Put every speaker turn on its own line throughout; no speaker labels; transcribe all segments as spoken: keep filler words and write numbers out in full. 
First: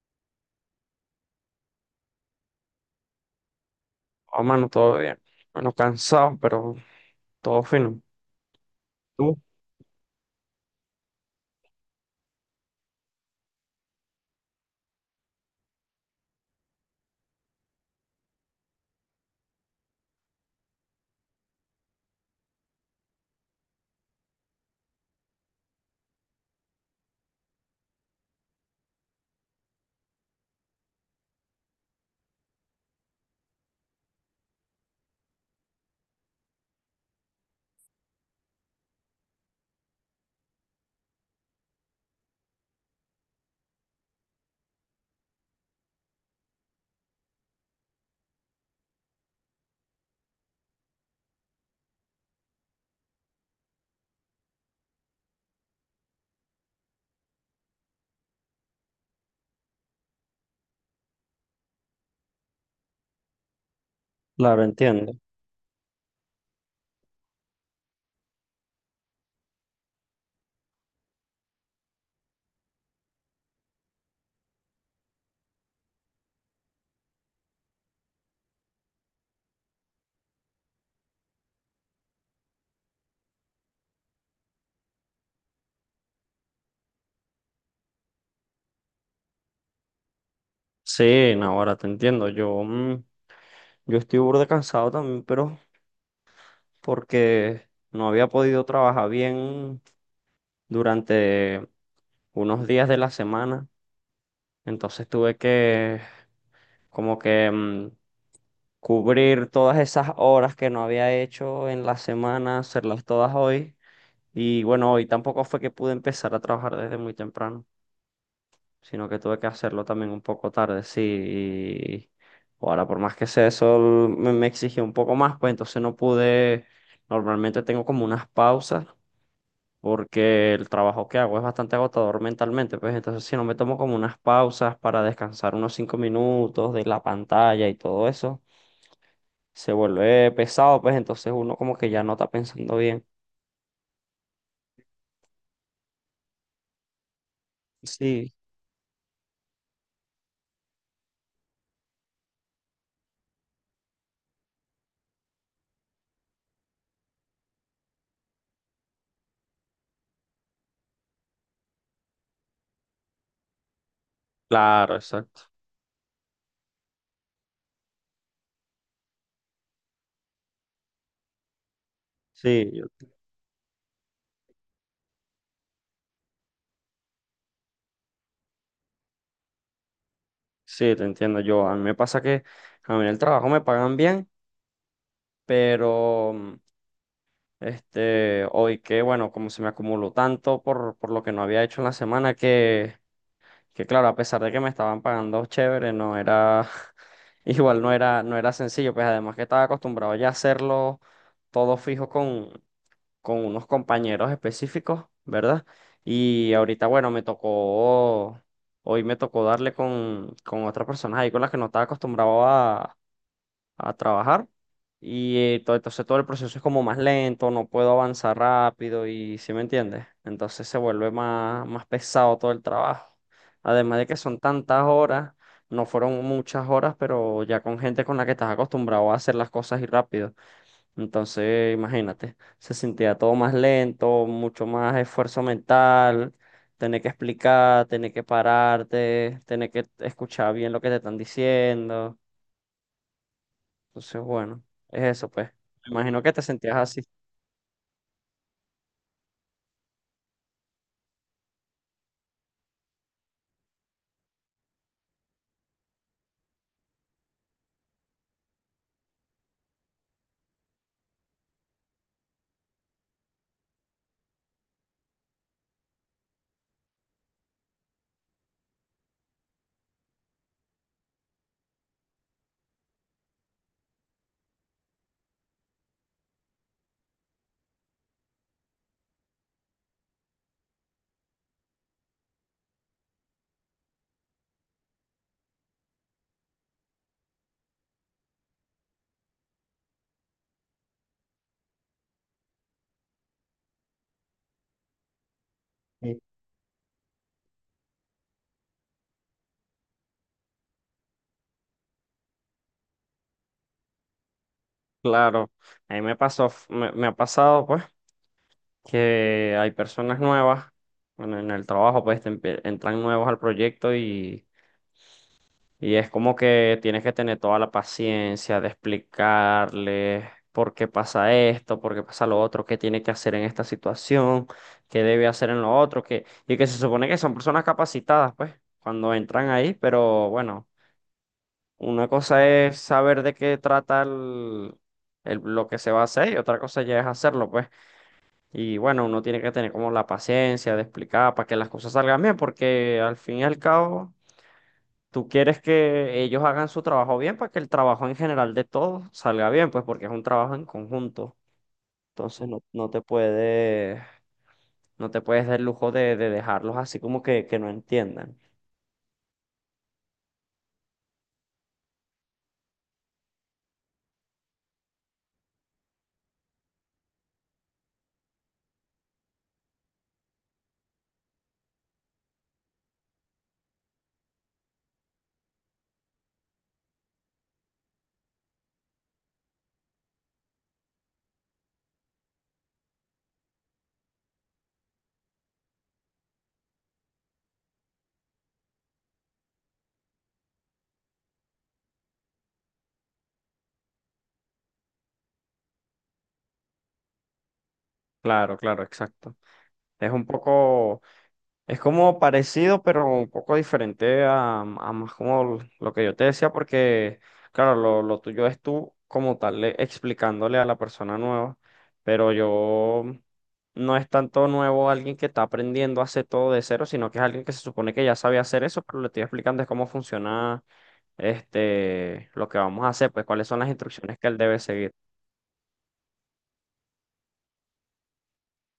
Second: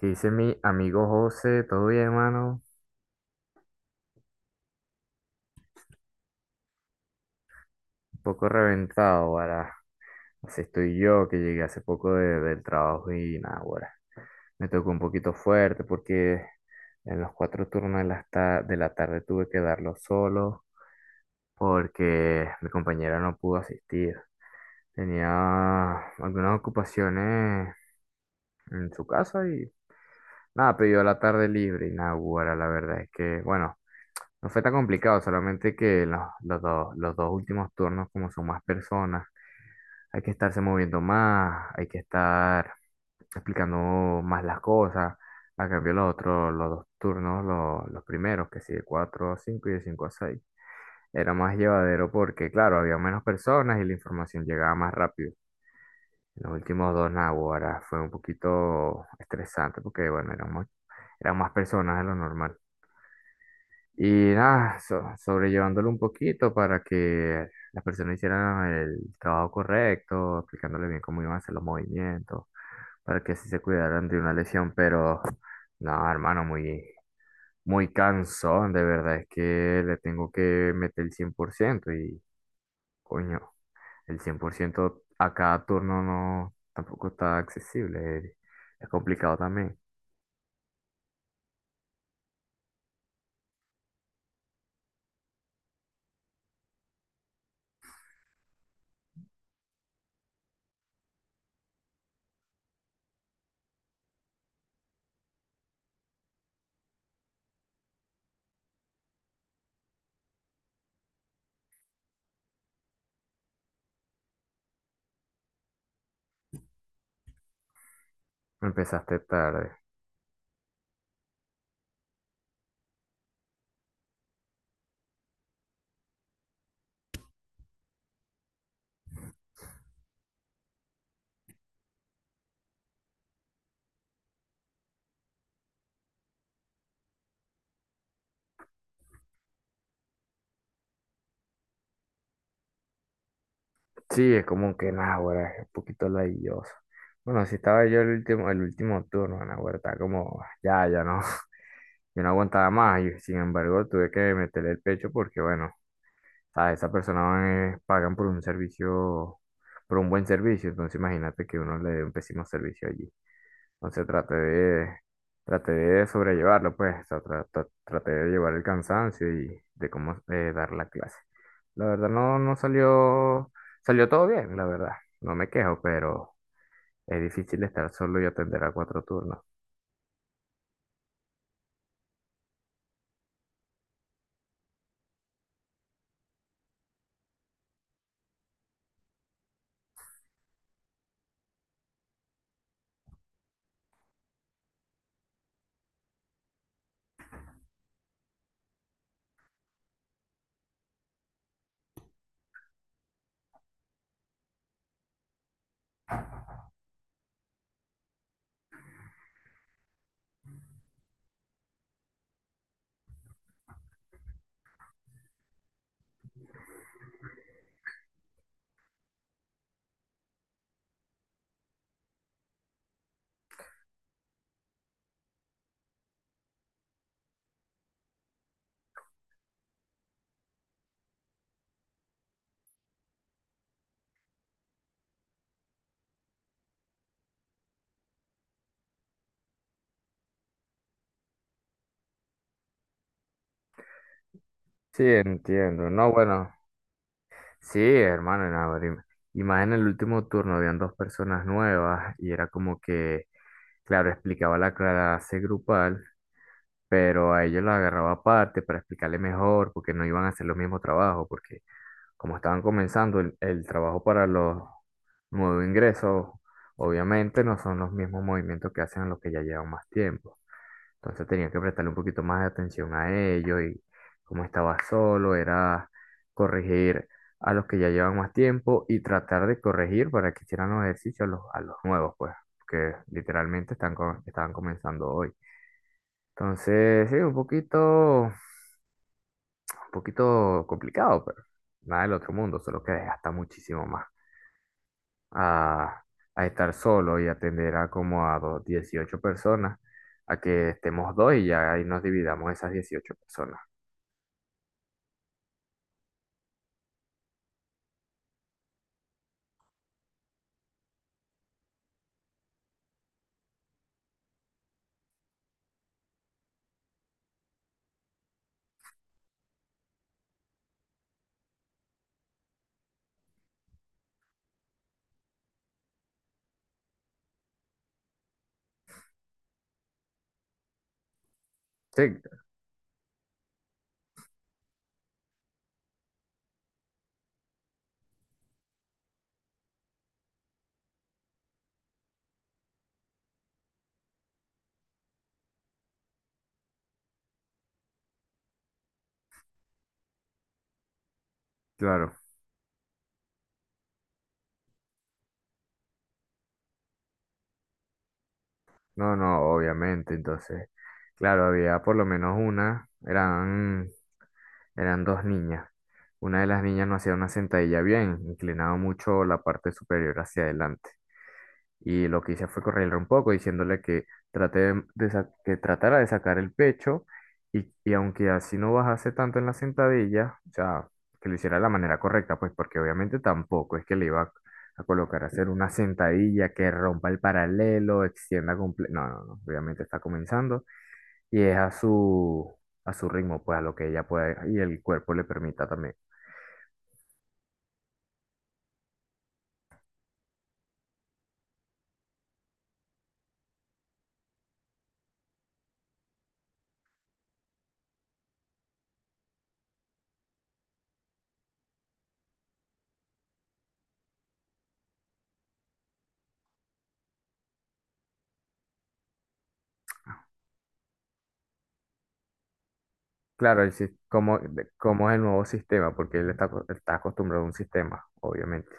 ¿Qué dice mi amigo José? ¿Todo bien, hermano?
Oh, mano, todo bien. Bueno, cansado, pero todo fino.
Un poco reventado,
¿Tú?
ahora. Así estoy yo, que llegué hace poco de- del trabajo y nada, ahora. Me tocó un poquito fuerte porque en los cuatro turnos de la, ta- de la tarde tuve que darlo solo porque mi compañera no pudo asistir. Tenía algunas ocupaciones en su casa y nada, pidió la tarde libre y nada, guara, la verdad es que, bueno, no fue tan complicado, solamente que los, los dos, los dos últimos turnos, como son más personas, hay que estarse moviendo más, hay que estar explicando más las cosas. A cambio, los otros, los dos turnos, los, los primeros, que sí, de cuatro a cinco y de cinco a seis era más llevadero porque, claro, había menos personas y la información llegaba más rápido. Los últimos dos naguará fue un poquito estresante porque, bueno, eran más, eran más personas de lo normal. Y
Claro,
nada, so-
entiendo.
sobrellevándolo un poquito para que las personas hicieran el trabajo correcto, explicándole bien cómo iban a hacer los movimientos, para que así se cuidaran de una lesión, pero no, hermano, muy, muy cansón, de verdad, es que le tengo que meter el cien por ciento y, coño, el cien por ciento a cada turno no, tampoco está accesible, es, es complicado también.
Sí, no, ahora te entiendo. Yo, mm, yo estoy burda cansado también, pero porque no había podido trabajar bien durante unos días de la semana. Entonces tuve que como que mm, cubrir todas esas horas que no había hecho en la semana, hacerlas todas hoy. Y bueno, hoy tampoco fue que pude empezar a trabajar desde muy temprano, sino
Empezaste
que tuve que
tarde.
hacerlo también un poco tarde, sí. Y ahora, por más que sea eso, me, me exigió un poco más, pues entonces no pude. Normalmente tengo como unas pausas, porque el trabajo que hago es bastante agotador mentalmente, pues entonces si no me tomo como unas pausas para descansar unos cinco minutos de la pantalla y todo eso, se vuelve pesado, pues entonces uno como que ya no está pensando bien.
Sí, es como que, nada, ahora es un poquito ladilloso. Bueno, si estaba yo el
Sí,
último, el último turno, Nahuatl, estaba como, ya, ya no, yo no aguantaba más, y sin embargo tuve que meterle el pecho porque, bueno, sea, esa persona eh, pagan por un servicio, por un buen servicio, entonces imagínate que uno le dé un pésimo servicio allí. Entonces traté
claro,
de,
exacto.
traté de sobrellevarlo, pues, o sea, tra- tra- traté de llevar el cansancio y de cómo eh, dar la clase. La verdad no, no
Sí, yo-
salió, salió todo bien, la verdad. No me quejo, pero es difícil estar solo y atender a cuatro turnos.
sí, te entiendo yo. A mí me pasa que a mí en el trabajo me pagan bien, pero mm, este, hoy que, bueno, como se me acumuló tanto por, por lo que no había hecho en la semana, que, que claro, a pesar de que me estaban pagando chévere, no era, igual no era, no era sencillo, pues además que estaba acostumbrado ya a hacerlo todo fijo con, con unos compañeros específicos, ¿verdad? Y ahorita, bueno, me tocó, hoy me tocó darle con, con otras personas ahí con las que no estaba acostumbrado a a trabajar. Y eh, to- entonces todo el proceso es como más lento, no puedo avanzar rápido ¿y si me entiendes? Entonces se vuelve más, más pesado todo el trabajo. Además de que son tantas horas, no fueron muchas horas, pero ya con gente con la que estás acostumbrado a hacer las cosas y rápido. Entonces, imagínate, se sentía todo más lento, mucho más esfuerzo mental, tener que explicar, tener que pararte, tener que escuchar bien lo que te están diciendo. Entonces, bueno,
Sí,
es eso, pues.
entiendo. No,
Imagino que te
bueno.
sentías así.
Sí, hermano, y nada, y más en el último turno habían dos personas nuevas y era como que, claro, explicaba la clase grupal, pero a ellos la agarraba aparte para explicarle mejor, porque no iban a hacer los mismos trabajos, porque como estaban comenzando el, el trabajo para los nuevos ingresos, obviamente no son los mismos movimientos que hacen los que ya llevan más tiempo. Entonces tenía que prestarle un poquito más de atención a ellos y como estaba solo, era corregir a los que ya llevan más tiempo y tratar de corregir para que hicieran los ejercicios a los, a los nuevos, pues, que literalmente están, co- estaban comenzando hoy. Entonces, sí, un poquito, un poquito complicado, pero nada del otro mundo, solo que desgasta muchísimo más a,
Sí.
a estar solo y atender a como a do- dieciocho personas, a que estemos dos y ya ahí nos dividamos esas dieciocho personas.
Claro, a mí me pasó, f- me, me ha pasado, pues, que hay personas nuevas, bueno, en el trabajo, pues, te empie- entran nuevos al proyecto y, y es como que tienes que tener toda la paciencia de explicarles por qué pasa esto, por qué pasa lo otro, qué tiene que hacer en esta situación, qué debe hacer en lo otro, que, y que se supone que son personas capacitadas, pues, cuando entran ahí, pero bueno.
Sí,
Una cosa es saber de qué trata el, el- lo que se va a hacer y otra cosa ya es hacerlo, pues. Y bueno, uno tiene que tener como la paciencia de explicar para que las cosas salgan bien, porque al fin y al cabo tú quieres que ellos hagan su trabajo bien para que el trabajo en general de todos salga bien, pues porque es un trabajo en conjunto.
claro.
Entonces no, no te puedes, no te puedes dar el lujo de, de dejarlos así como que, que no entiendan.
No, no, obviamente. Entonces, claro, había por lo menos una, eran, eran dos niñas. Una de las niñas no hacía una sentadilla bien, inclinaba mucho la parte superior hacia adelante. Y lo que hice fue correrle un poco, diciéndole que, trate de- de sa- que tratara de sacar el pecho y, y aunque así no bajase tanto en la sentadilla, o sea, que lo hiciera de la manera correcta, pues porque obviamente tampoco es que le iba a colocar a hacer una sentadilla que rompa el paralelo, extienda completo. No, no, no, obviamente está comenzando y es a su, a su ritmo, pues a lo que ella pueda y el cuerpo le permita también.
Claro, claro, exacto. Es un poco... Es como parecido, pero un poco diferente a, a más como lo que yo te decía, porque, claro, lo, lo tuyo es tú como tal, le- explicándole a la persona nueva, pero yo mm, no es tanto nuevo alguien que está aprendiendo a hacer todo de cero, sino que es alguien que se supone que ya sabe hacer eso, pero le estoy explicando es cómo funciona este, lo que vamos a hacer, pues cuáles son
Claro,
las
el, sis-
instrucciones que él
como,
debe
de-
seguir.
como es el nuevo sistema, porque él está, aco- está acostumbrado a un sistema, obviamente.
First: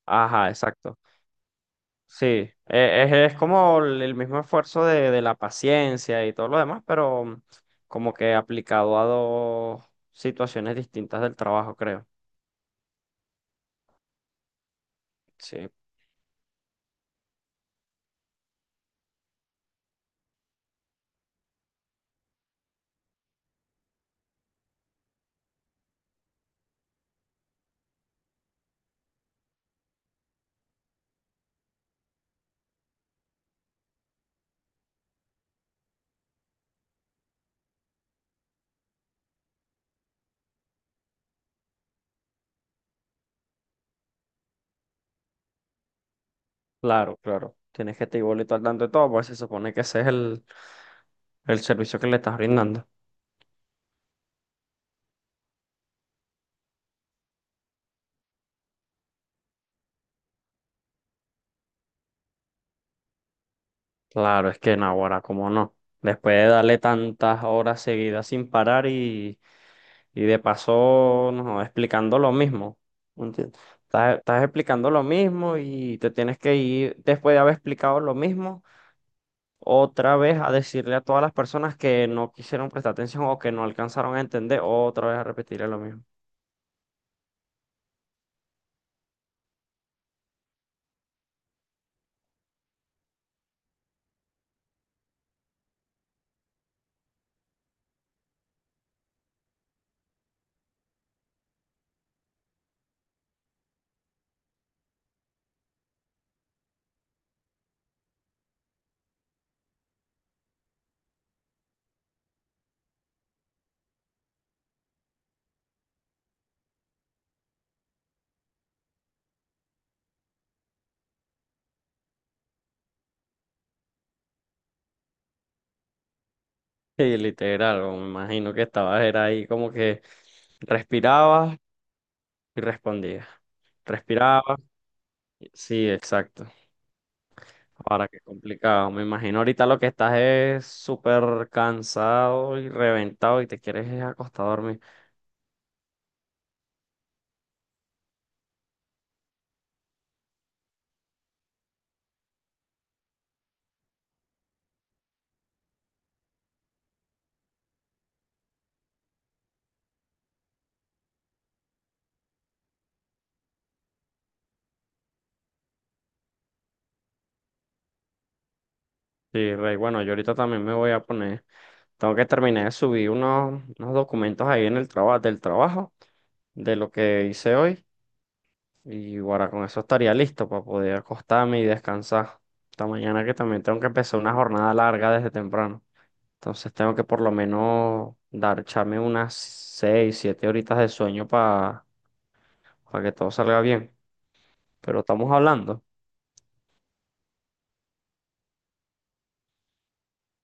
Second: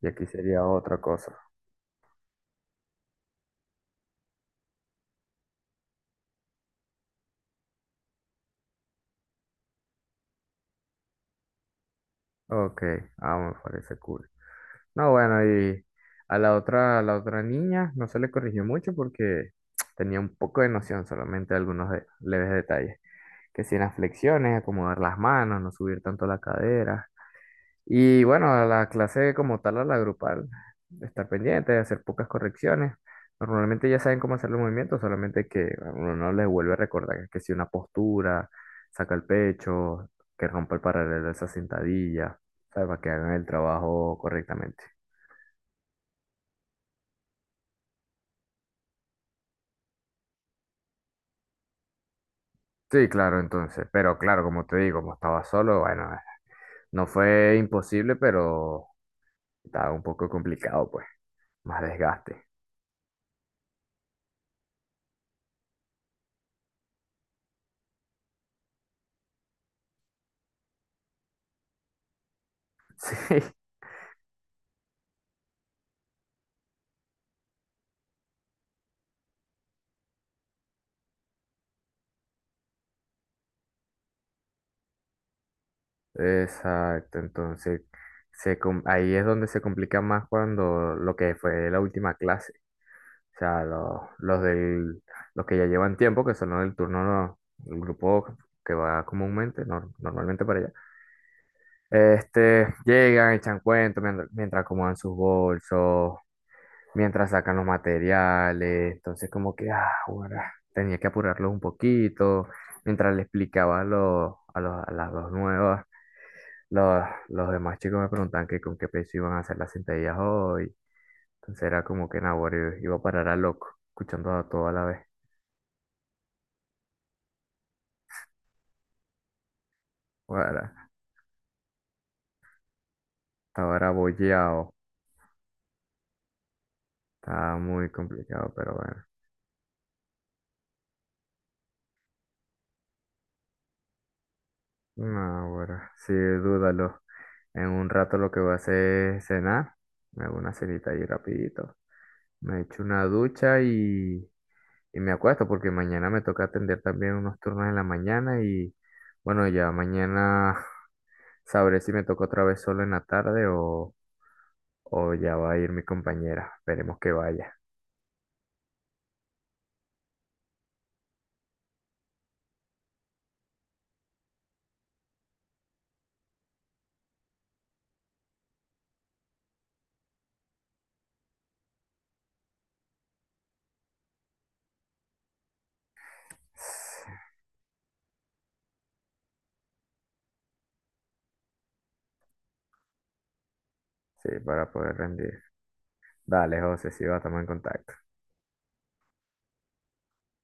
Y aquí
Ajá,
sería
exacto.
otra cosa.
Sí, e- es, es como el el mismo esfuerzo de, de la paciencia y todo lo demás, pero como que aplicado a dos situaciones distintas del trabajo, creo.
Ok, ah, me parece cool. No, bueno,
Sí,
y a la otra, a la otra niña no se le corrigió mucho porque tenía un poco de noción, solamente algunos de- leves detalles. Que si en las flexiones, acomodar las manos, no subir tanto la cadera. Y bueno, a la clase como tal, a la grupal, estar pendiente, hacer pocas correcciones. Normalmente ya saben cómo hacer los movimientos, solamente que a uno no les vuelve a recordar que si una postura, saca el pecho, que rompa el paralelo de esa sentadilla, ¿sabes? Para que hagan el trabajo correctamente.
claro, claro. Tienes que estar igualito al tanto de todo, pues se supone que ese es el, el servicio que le estás brindando.
Sí, claro, entonces, pero claro, como te digo, como estaba solo, bueno, eh, no fue imposible, pero estaba un poco complicado, pues, más desgaste.
Claro, es que en ahora, cómo no. Después de darle tantas horas seguidas sin parar. Y de paso, no, explicando lo mismo. ¿Entiendes?
Sí,
Estás, estás explicando lo mismo y te tienes que ir, después de haber explicado lo mismo, otra vez a decirle a todas las personas que no quisieron prestar atención o que no alcanzaron a entender, otra vez a repetirle lo mismo.
exacto, entonces se, com- ahí es donde se complica más cuando lo que fue la última clase, o sea, los, los del, los que ya llevan tiempo, que son los del turno, no- el grupo que va comúnmente, nor- normalmente para allá, este, llegan, echan cuentos mientras, mientras acomodan sus bolsos mientras sacan los materiales. Entonces, como que, ah, ahora tenía que apurarlos un poquito. Mientras le explicaba a los, a los, a las dos nuevas, los, los demás chicos me preguntaban que con qué peso iban a hacer las sentadillas hoy. Entonces era como que, nah, ahora iba a parar a loco, escuchando a todo a la vez.
Y literal, o me imagino que estabas era ahí como que
Ahora,
respirabas y respondías.
estaba era
Respirabas.
bollado,
Sí, exacto.
estaba muy
Ahora qué
complicado, pero
complicado. Me
bueno.
imagino ahorita lo que estás es súper cansado y reventado y te quieres es acostar a dormir.
No, bueno, sí, dúdalo. En un rato lo que voy a hacer es cenar. Me hago una cenita ahí rapidito. Me echo una ducha y, y me acuesto porque mañana me toca atender también unos turnos en la mañana y bueno, ya mañana sabré si me toca otra vez solo en la tarde o, o ya va a ir mi compañera. Esperemos que vaya.
Sí, Rey, bueno, yo ahorita también me voy a poner. Tengo que terminar de subir unos, unos documentos ahí en el trabajo, del trabajo, de lo que hice hoy. Y ahora con eso estaría listo para poder acostarme y descansar. Esta mañana que también tengo que empezar una jornada larga desde temprano. Entonces tengo que por lo menos dar, echarme unas seis, siete horitas de sueño para que todo salga bien.
Sí, para poder
Pero estamos
rendir.
hablando.
Dale, José, sí, va, estamos en contacto.